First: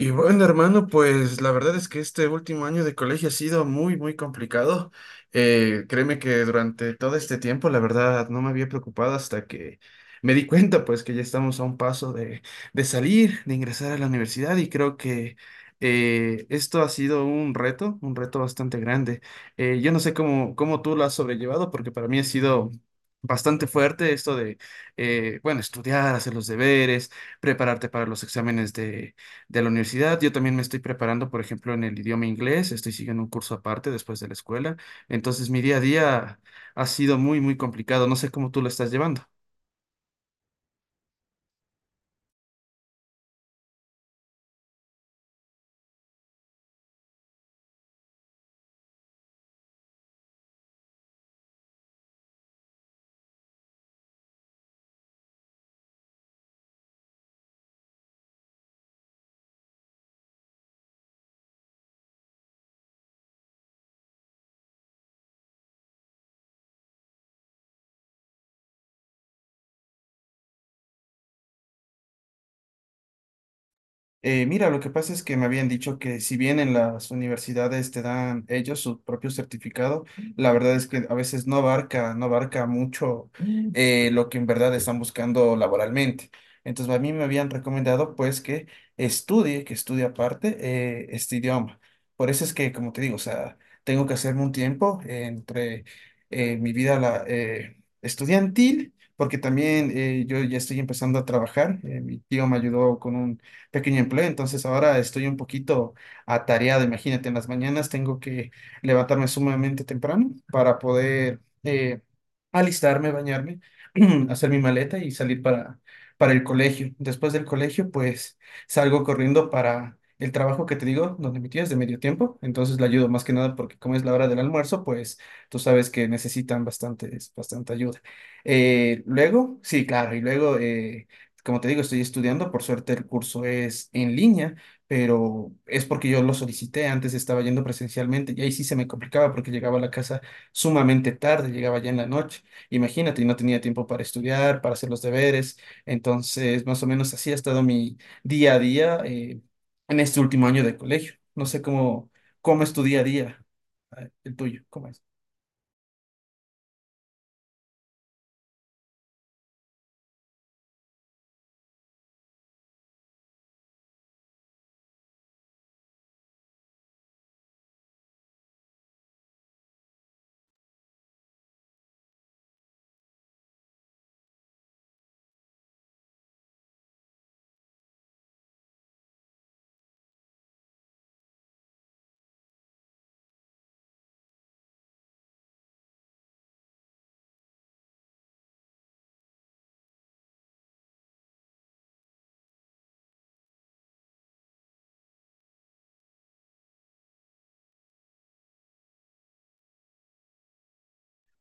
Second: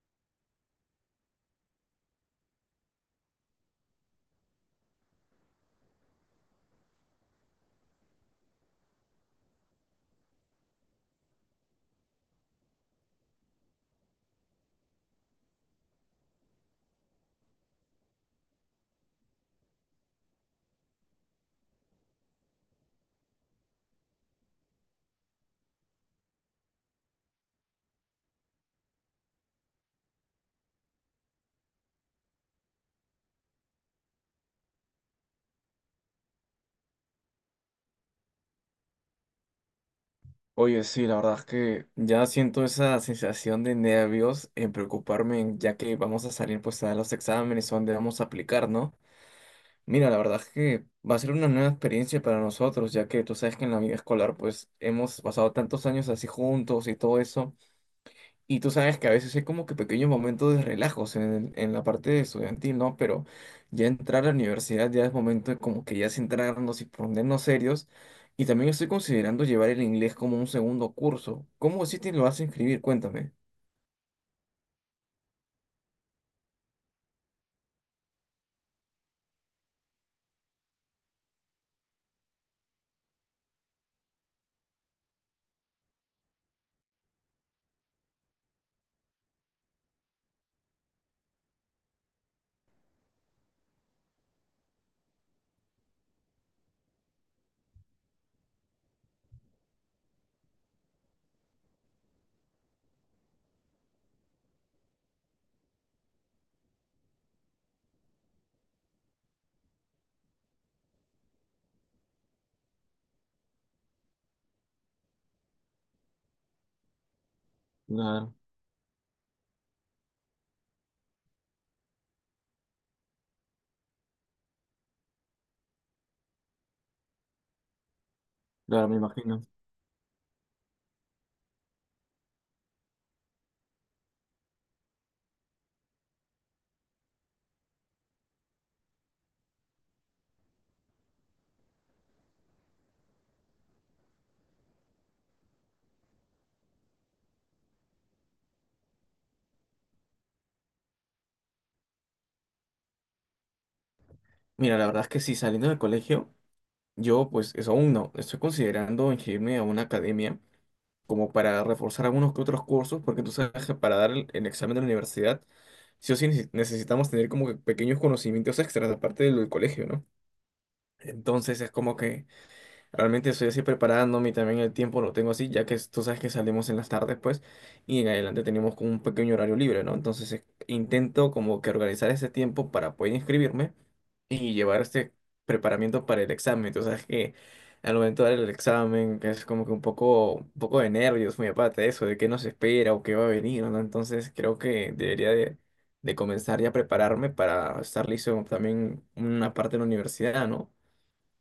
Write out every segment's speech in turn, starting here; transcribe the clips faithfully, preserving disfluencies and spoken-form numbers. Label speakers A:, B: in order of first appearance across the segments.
A: Y bueno, hermano, pues la verdad es que este último año de colegio ha sido muy, muy complicado. Eh, créeme que durante todo este tiempo, la verdad, no me había preocupado hasta que me di cuenta, pues, que ya estamos a un paso de, de salir, de ingresar a la universidad y creo que eh, esto ha sido un reto, un reto bastante grande. Eh, yo no sé cómo, cómo tú lo has sobrellevado, porque para mí ha sido... Bastante fuerte esto de, eh, bueno, estudiar, hacer los deberes, prepararte para los exámenes de la universidad. Yo también me estoy preparando, por ejemplo, en el idioma inglés. Estoy siguiendo un curso aparte después de la escuela. Entonces, mi día a día ha sido muy, muy complicado. No sé cómo tú lo estás llevando.
B: Oye, sí, la verdad es que ya siento esa sensación de nervios en preocuparme, en- ya que vamos a salir pues a dar los exámenes o donde vamos a aplicar, ¿no? Mira, la verdad es que va a ser una nueva experiencia para nosotros, ya que tú sabes que en la vida escolar pues hemos pasado tantos años así juntos y todo eso, y tú sabes que a veces hay como que pequeños momentos de relajos en, en la parte estudiantil, ¿no? Pero ya entrar a la universidad ya es momento de como que ya centrarnos y ponernos serios. Y también estoy considerando llevar el inglés como un segundo curso. ¿Cómo si te lo vas a inscribir? Cuéntame.
A: Eh, mira, lo que pasa es que me habían dicho que si bien en las universidades te dan ellos su propio certificado, la verdad es que a veces no abarca, no abarca mucho Mm. eh, lo que en verdad están buscando laboralmente. Entonces, a mí me habían recomendado pues que estudie, que estudie aparte eh, este idioma. Por eso es que, como te digo, o sea, tengo que hacerme un tiempo entre eh, mi vida la, eh, estudiantil, porque también eh, yo ya estoy empezando a trabajar. Eh, mi tío me ayudó con un pequeño empleo, entonces ahora estoy un poquito atareado. Imagínate, en las mañanas tengo que levantarme sumamente temprano para poder eh, alistarme, bañarme, hacer mi maleta y salir para, para el colegio. Después del colegio,
B: Claro,
A: pues salgo corriendo para el trabajo que te digo, donde mi tía es de medio tiempo, entonces la ayudo más que nada porque como es la hora del almuerzo, pues tú sabes que necesitan bastante, bastante ayuda.
B: claro, me
A: Eh,
B: imagino.
A: luego, sí, claro, y luego... eh, como te digo, estoy estudiando, por suerte el curso es en línea, pero es porque yo lo solicité, antes estaba yendo presencialmente y ahí sí se me complicaba porque llegaba a la casa sumamente tarde, llegaba ya en la noche, imagínate, y no tenía tiempo para estudiar, para hacer los deberes, entonces más o menos así ha estado mi día a día eh, en este último año de colegio. No sé cómo, cómo es tu día a día, eh, el tuyo,
B: Mira, la
A: ¿cómo es?
B: verdad es que sí, saliendo del colegio, yo pues eso aún no. Estoy considerando inscribirme a una academia como para reforzar algunos que otros cursos, porque tú sabes que para dar el, el examen de la universidad, sí o sí neces- necesitamos tener como que pequeños conocimientos extras, aparte de lo del colegio, ¿no? Entonces es como que realmente estoy así preparándome y también el tiempo lo tengo así, ya que es- tú sabes que salimos en las tardes, pues, y en adelante tenemos como un pequeño horario libre, ¿no? Entonces eh, intento como que organizar ese tiempo para poder inscribirme y llevar este preparamiento para el examen. Tú sabes que al momento de dar el examen que es como que un poco, un poco de nervios, muy aparte de eso, de qué nos espera o qué va a venir, ¿no? Entonces creo que debería de, de comenzar ya a prepararme para estar listo también una parte de la universidad, ¿no?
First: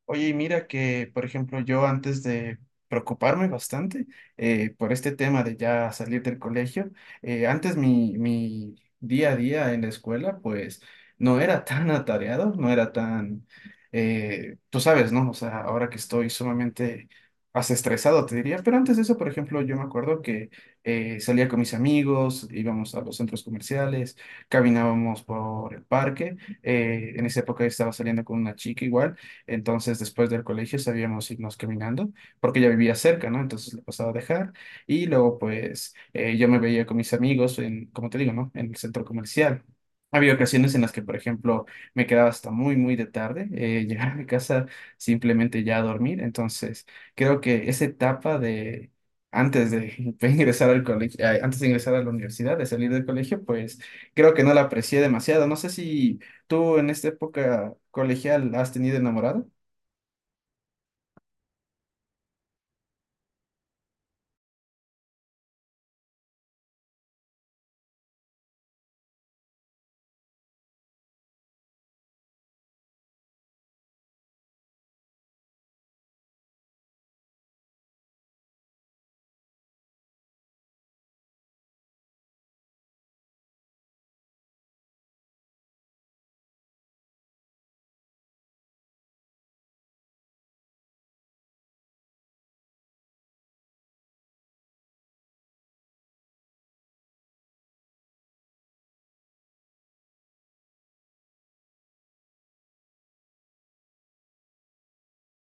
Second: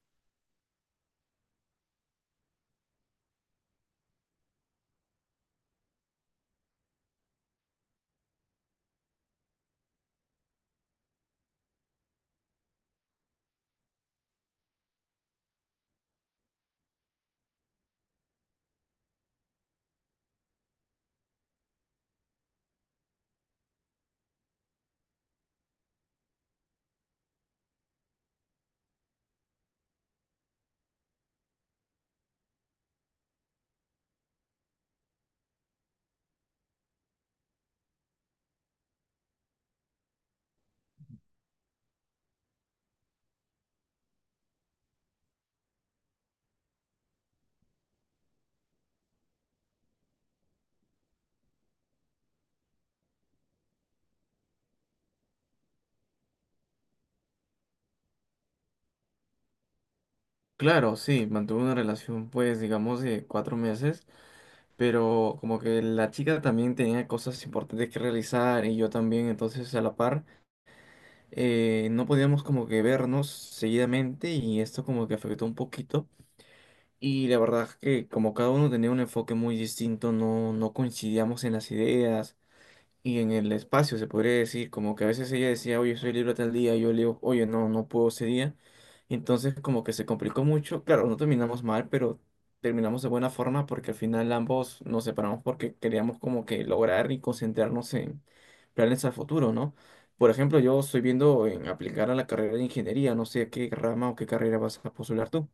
A: Oye, y mira que, por ejemplo, yo antes de preocuparme bastante eh, por este tema de ya salir del colegio, eh, antes mi, mi día a día en la escuela, pues no era tan atareado, no era tan, eh, tú sabes, ¿no? O sea, ahora que estoy sumamente hasta estresado, te diría, pero antes de eso, por ejemplo, yo me acuerdo que eh, salía con mis amigos, íbamos a los centros comerciales, caminábamos por el parque, eh, en esa época estaba saliendo con una chica igual. Entonces, después del colegio sabíamos irnos caminando, porque ya vivía cerca, ¿no? Entonces le pasaba a dejar y luego, pues, eh, yo me veía con mis amigos en, como te digo, ¿no? En el centro comercial. Había ocasiones en las que, por ejemplo, me quedaba hasta muy, muy de tarde, eh, llegar a mi casa simplemente ya a dormir. Entonces, creo que esa etapa de antes de ingresar al colegio, eh, antes de ingresar a la universidad, de salir del colegio, pues creo que no la aprecié demasiado. No sé si ¿tú en esta época colegial has tenido enamorado?
B: Claro, sí, mantuve una relación, pues, digamos, de cuatro meses, pero como que la chica también tenía cosas importantes que realizar y yo también, entonces a la par. Eh, no podíamos como que vernos seguidamente y esto como que afectó un poquito. Y la verdad es que como cada uno tenía un enfoque muy distinto, no, no coincidíamos en las ideas y en el espacio, se podría decir, como que a veces ella decía: "Oye, soy libre tal día", y yo le digo: "Oye, no, no puedo ese día". Y entonces como que se complicó mucho, claro, no terminamos mal, pero terminamos de buena forma porque al final ambos nos separamos porque queríamos como que lograr y concentrarnos en planes a futuro, ¿no? Por ejemplo, yo estoy viendo en aplicar a la carrera de ingeniería, no sé qué rama o qué carrera vas a postular tú.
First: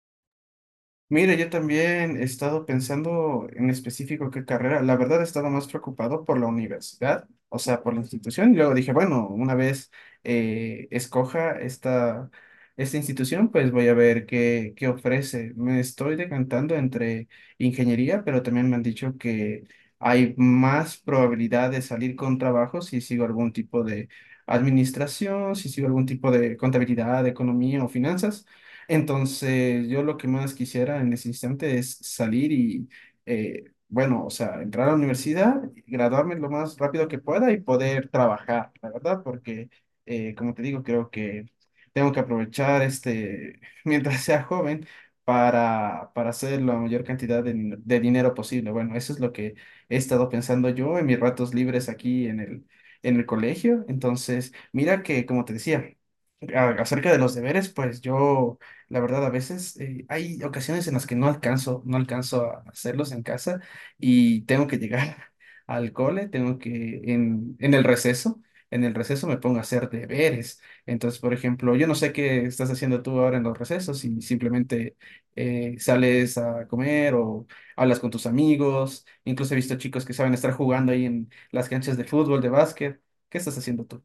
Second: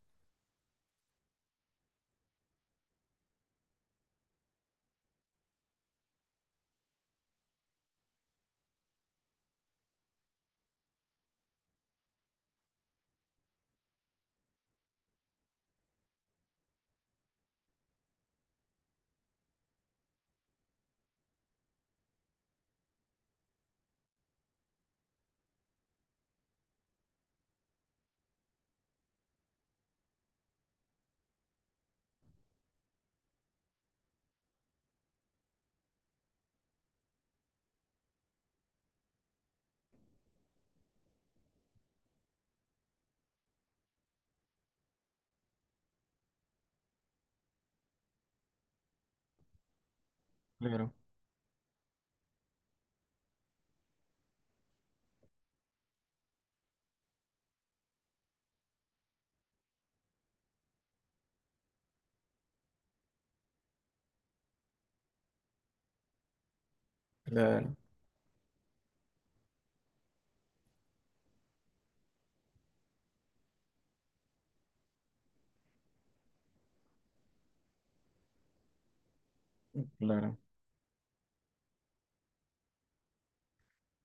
A: Mira, yo también he estado pensando en específico qué carrera. La verdad he estado más preocupado por la universidad, o sea, por la institución. Y luego dije, bueno, una vez eh, escoja esta, esta institución, pues voy a ver qué, qué ofrece. Me estoy decantando entre ingeniería, pero también me han dicho que hay más probabilidad de salir con trabajo si sigo algún tipo de administración, si sigo algún tipo de contabilidad, economía o finanzas. Entonces, yo lo que más quisiera en ese instante es salir y, eh, bueno, o sea, entrar a la universidad, graduarme lo más rápido que pueda y poder trabajar, la verdad, porque, eh, como te digo, creo que tengo que aprovechar este, mientras sea joven, para, para hacer la mayor cantidad de, din- de dinero posible. Bueno, eso es lo que he estado pensando
B: Claro.
A: yo en mis ratos libres aquí en el, en el colegio. Entonces, mira que, como te decía, a- acerca de los deberes, pues yo, la verdad, a veces eh, hay ocasiones en las que no alcanzo, no alcanzo a hacerlos en casa y tengo que llegar al cole, tengo que en, en
B: Claro,
A: el receso, en el receso me pongo a hacer deberes. Entonces, por ejemplo, yo no sé qué estás haciendo tú ahora en los recesos y simplemente eh, sales a comer o hablas con tus amigos. Incluso he visto chicos que saben
B: claro.
A: estar jugando ahí en las canchas de fútbol, de básquet. ¿Qué estás haciendo tú?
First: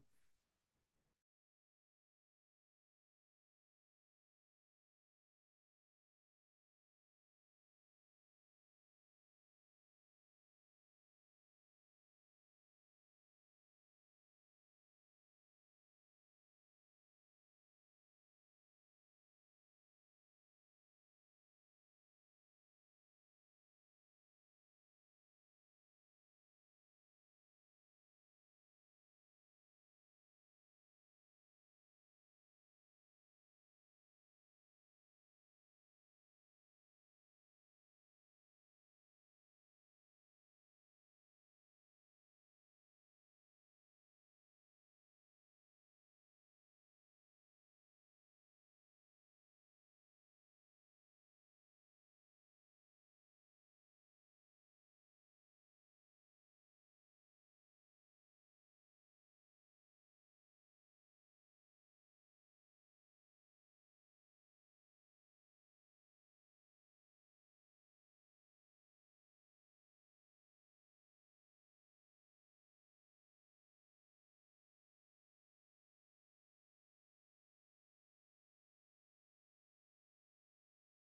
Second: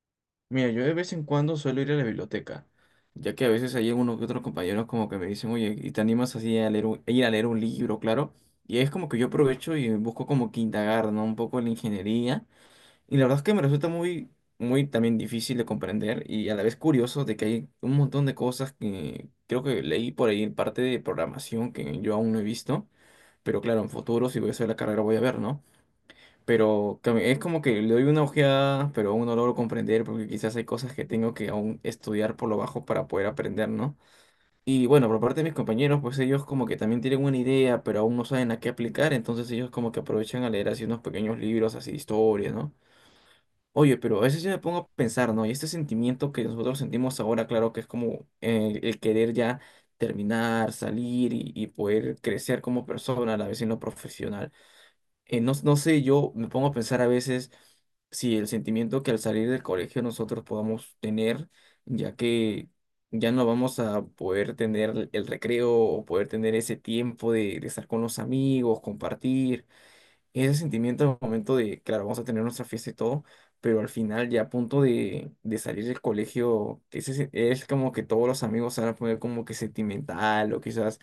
B: Mira, yo de vez en cuando suelo ir a la biblioteca, ya que a veces hay uno que otros compañeros como que me dicen: "Oye, ¿y te animas así a leer un- a ir a leer un libro, claro?". Y es como que yo aprovecho y busco como que indagar, ¿no? Un poco en la ingeniería. Y la verdad es que me resulta muy, muy también difícil de comprender y a la vez curioso de que hay un montón de cosas que creo que leí por ahí en parte de programación que yo aún no he visto, pero claro, en futuro si voy a hacer la carrera voy a ver, ¿no? Pero cam- es como que le doy una ojeada, pero aún no logro comprender porque quizás hay cosas que tengo que aún estudiar por lo bajo para poder aprender, ¿no? Y bueno, por parte de mis compañeros, pues ellos como que también tienen una idea, pero aún no saben a qué aplicar, entonces ellos como que aprovechan a leer así unos pequeños libros, así historias, ¿no? Oye, pero a veces yo me pongo a pensar, ¿no? Y este sentimiento que nosotros sentimos ahora, claro que es como eh, el, querer ya terminar, salir y, y poder crecer como persona, a la vez en lo profesional eh, no, no sé, yo me pongo a pensar a veces si el sentimiento que al salir del colegio nosotros podamos tener, ya que ya no vamos a poder tener el recreo o poder tener ese tiempo de, de estar con los amigos, compartir, ese sentimiento al momento de, claro, vamos a tener nuestra fiesta y todo, pero al final ya a punto de, de salir del colegio, ese, se- es como que todos los amigos se van a poner como que sentimental o quizás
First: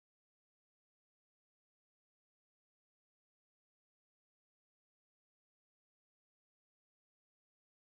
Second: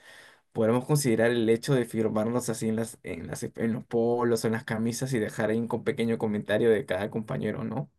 B: podemos considerar el hecho de firmarnos así en las, en las, en los polos o en las camisas y dejar ahí un co- pequeño comentario de cada compañero, ¿no?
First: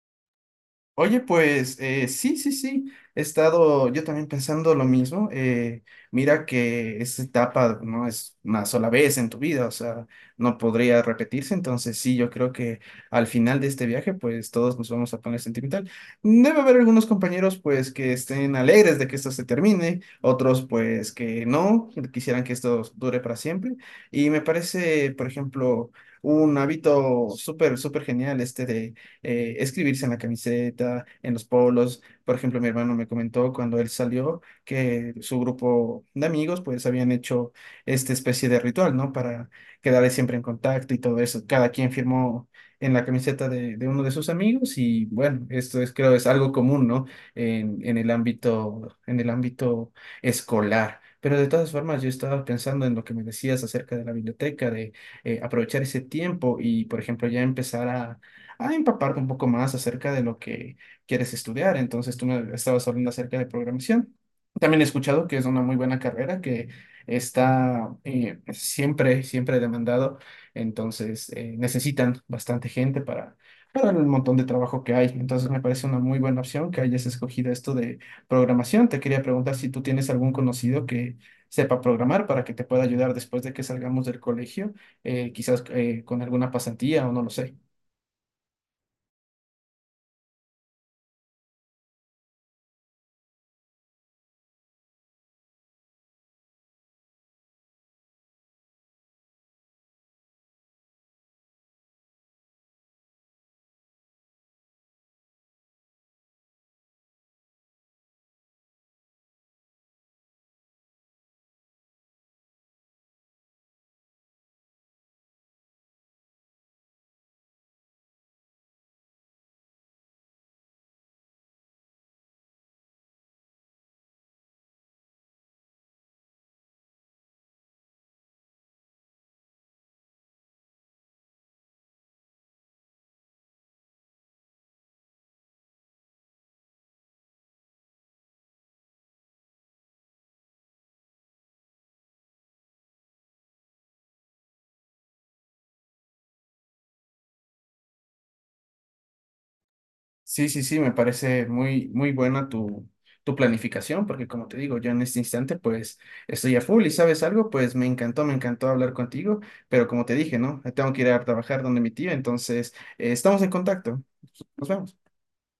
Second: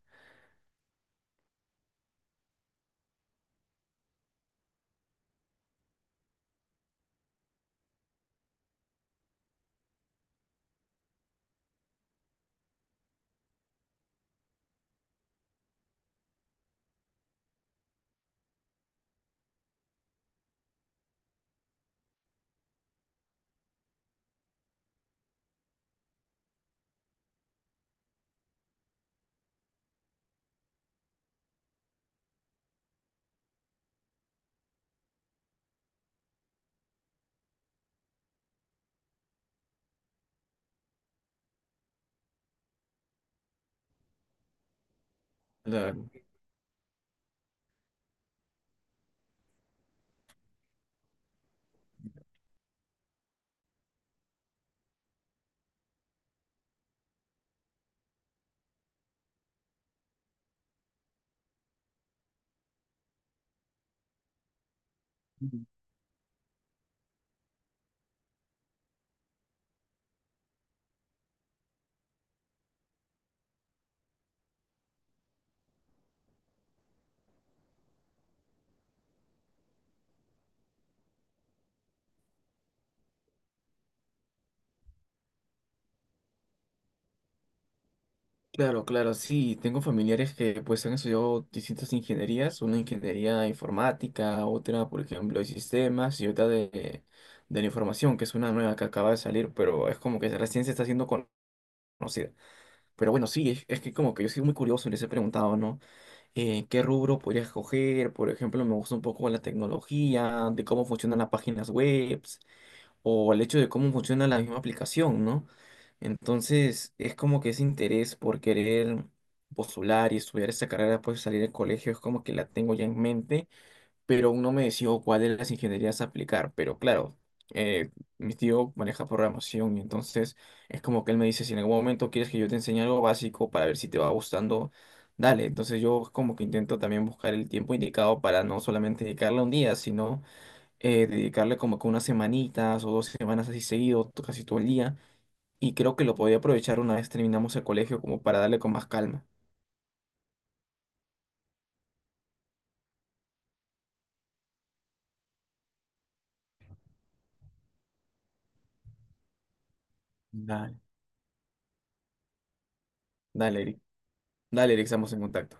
A: Oye, pues eh, sí, sí, sí, he estado yo también pensando lo mismo. Eh, mira que esa etapa no es una sola vez en tu vida, o sea, no podría repetirse. Entonces sí, yo creo que al final de este viaje, pues todos nos vamos a poner sentimental. Debe haber algunos compañeros, pues, que estén alegres de que esto se termine, otros, pues, que no, que quisieran que esto dure para siempre. Y me parece, por ejemplo, un hábito súper, súper genial este de eh, escribirse en la camiseta, en los polos. Por ejemplo, mi hermano me comentó cuando él salió que su grupo de amigos pues habían hecho esta especie de ritual, ¿no? Para quedar siempre en contacto y todo eso. Cada quien firmó en la camiseta de, de uno de sus amigos y bueno, esto es
B: Claro,
A: creo es algo común, ¿no? En, en el ámbito, en el ámbito escolar. Pero de todas formas, yo estaba pensando en lo que me decías acerca de la biblioteca, de eh, aprovechar ese tiempo y, por ejemplo, ya empezar a, a empaparte un poco más acerca de lo que quieres estudiar. Entonces, tú me estabas hablando acerca de programación. También he escuchado que es una muy buena carrera que está eh, siempre, siempre demandado. Entonces, eh, necesitan bastante gente para, para el montón de trabajo que hay. Entonces, me parece una muy buena opción que hayas escogido esto de programación. Te quería preguntar si tú tienes algún conocido que sepa programar para que te pueda ayudar después de que salgamos del colegio, eh, quizás eh, con alguna pasantía o no lo sé.
B: claro, claro, sí, tengo familiares que pues han estudiado distintas ingenierías, una ingeniería informática, otra, por ejemplo, de sistemas y otra de, de la información, que es una nueva que acaba de salir, pero es como que la ciencia está siendo con- conocida. Pero bueno, sí, es, es que como que yo soy muy curioso y les he preguntado, ¿no? Eh, ¿qué rubro podría escoger? Por ejemplo, me gusta un poco la tecnología, de cómo funcionan las páginas web o el hecho de cómo funciona la misma aplicación, ¿no? Entonces, es como que ese interés por querer postular y estudiar esa carrera después de salir del colegio es como que la tengo ya en mente, pero aún no me decido cuál de las ingenierías aplicar. Pero claro, eh, mi tío maneja programación y entonces es como que él me dice: "Si en algún momento quieres que yo te enseñe algo básico para ver si te va gustando, dale". Entonces yo como que intento también buscar el tiempo indicado para no solamente dedicarle un día, sino eh, dedicarle como que unas semanitas o dos semanas así seguido, to- casi todo el día. Y creo que lo podía aprovechar una vez terminamos el colegio como para darle con más calma.
A: Sí, sí, sí, me parece muy, muy buena tu, tu planificación, porque como te digo, yo en este instante pues estoy a full y sabes algo, pues me encantó, me encantó hablar contigo, pero como te dije, ¿no?
B: Dale.
A: Tengo que ir a trabajar donde mi tía, entonces eh, estamos en
B: Dale, Eric.
A: contacto. Nos
B: Dale, Eric,
A: vemos.
B: estamos en contacto.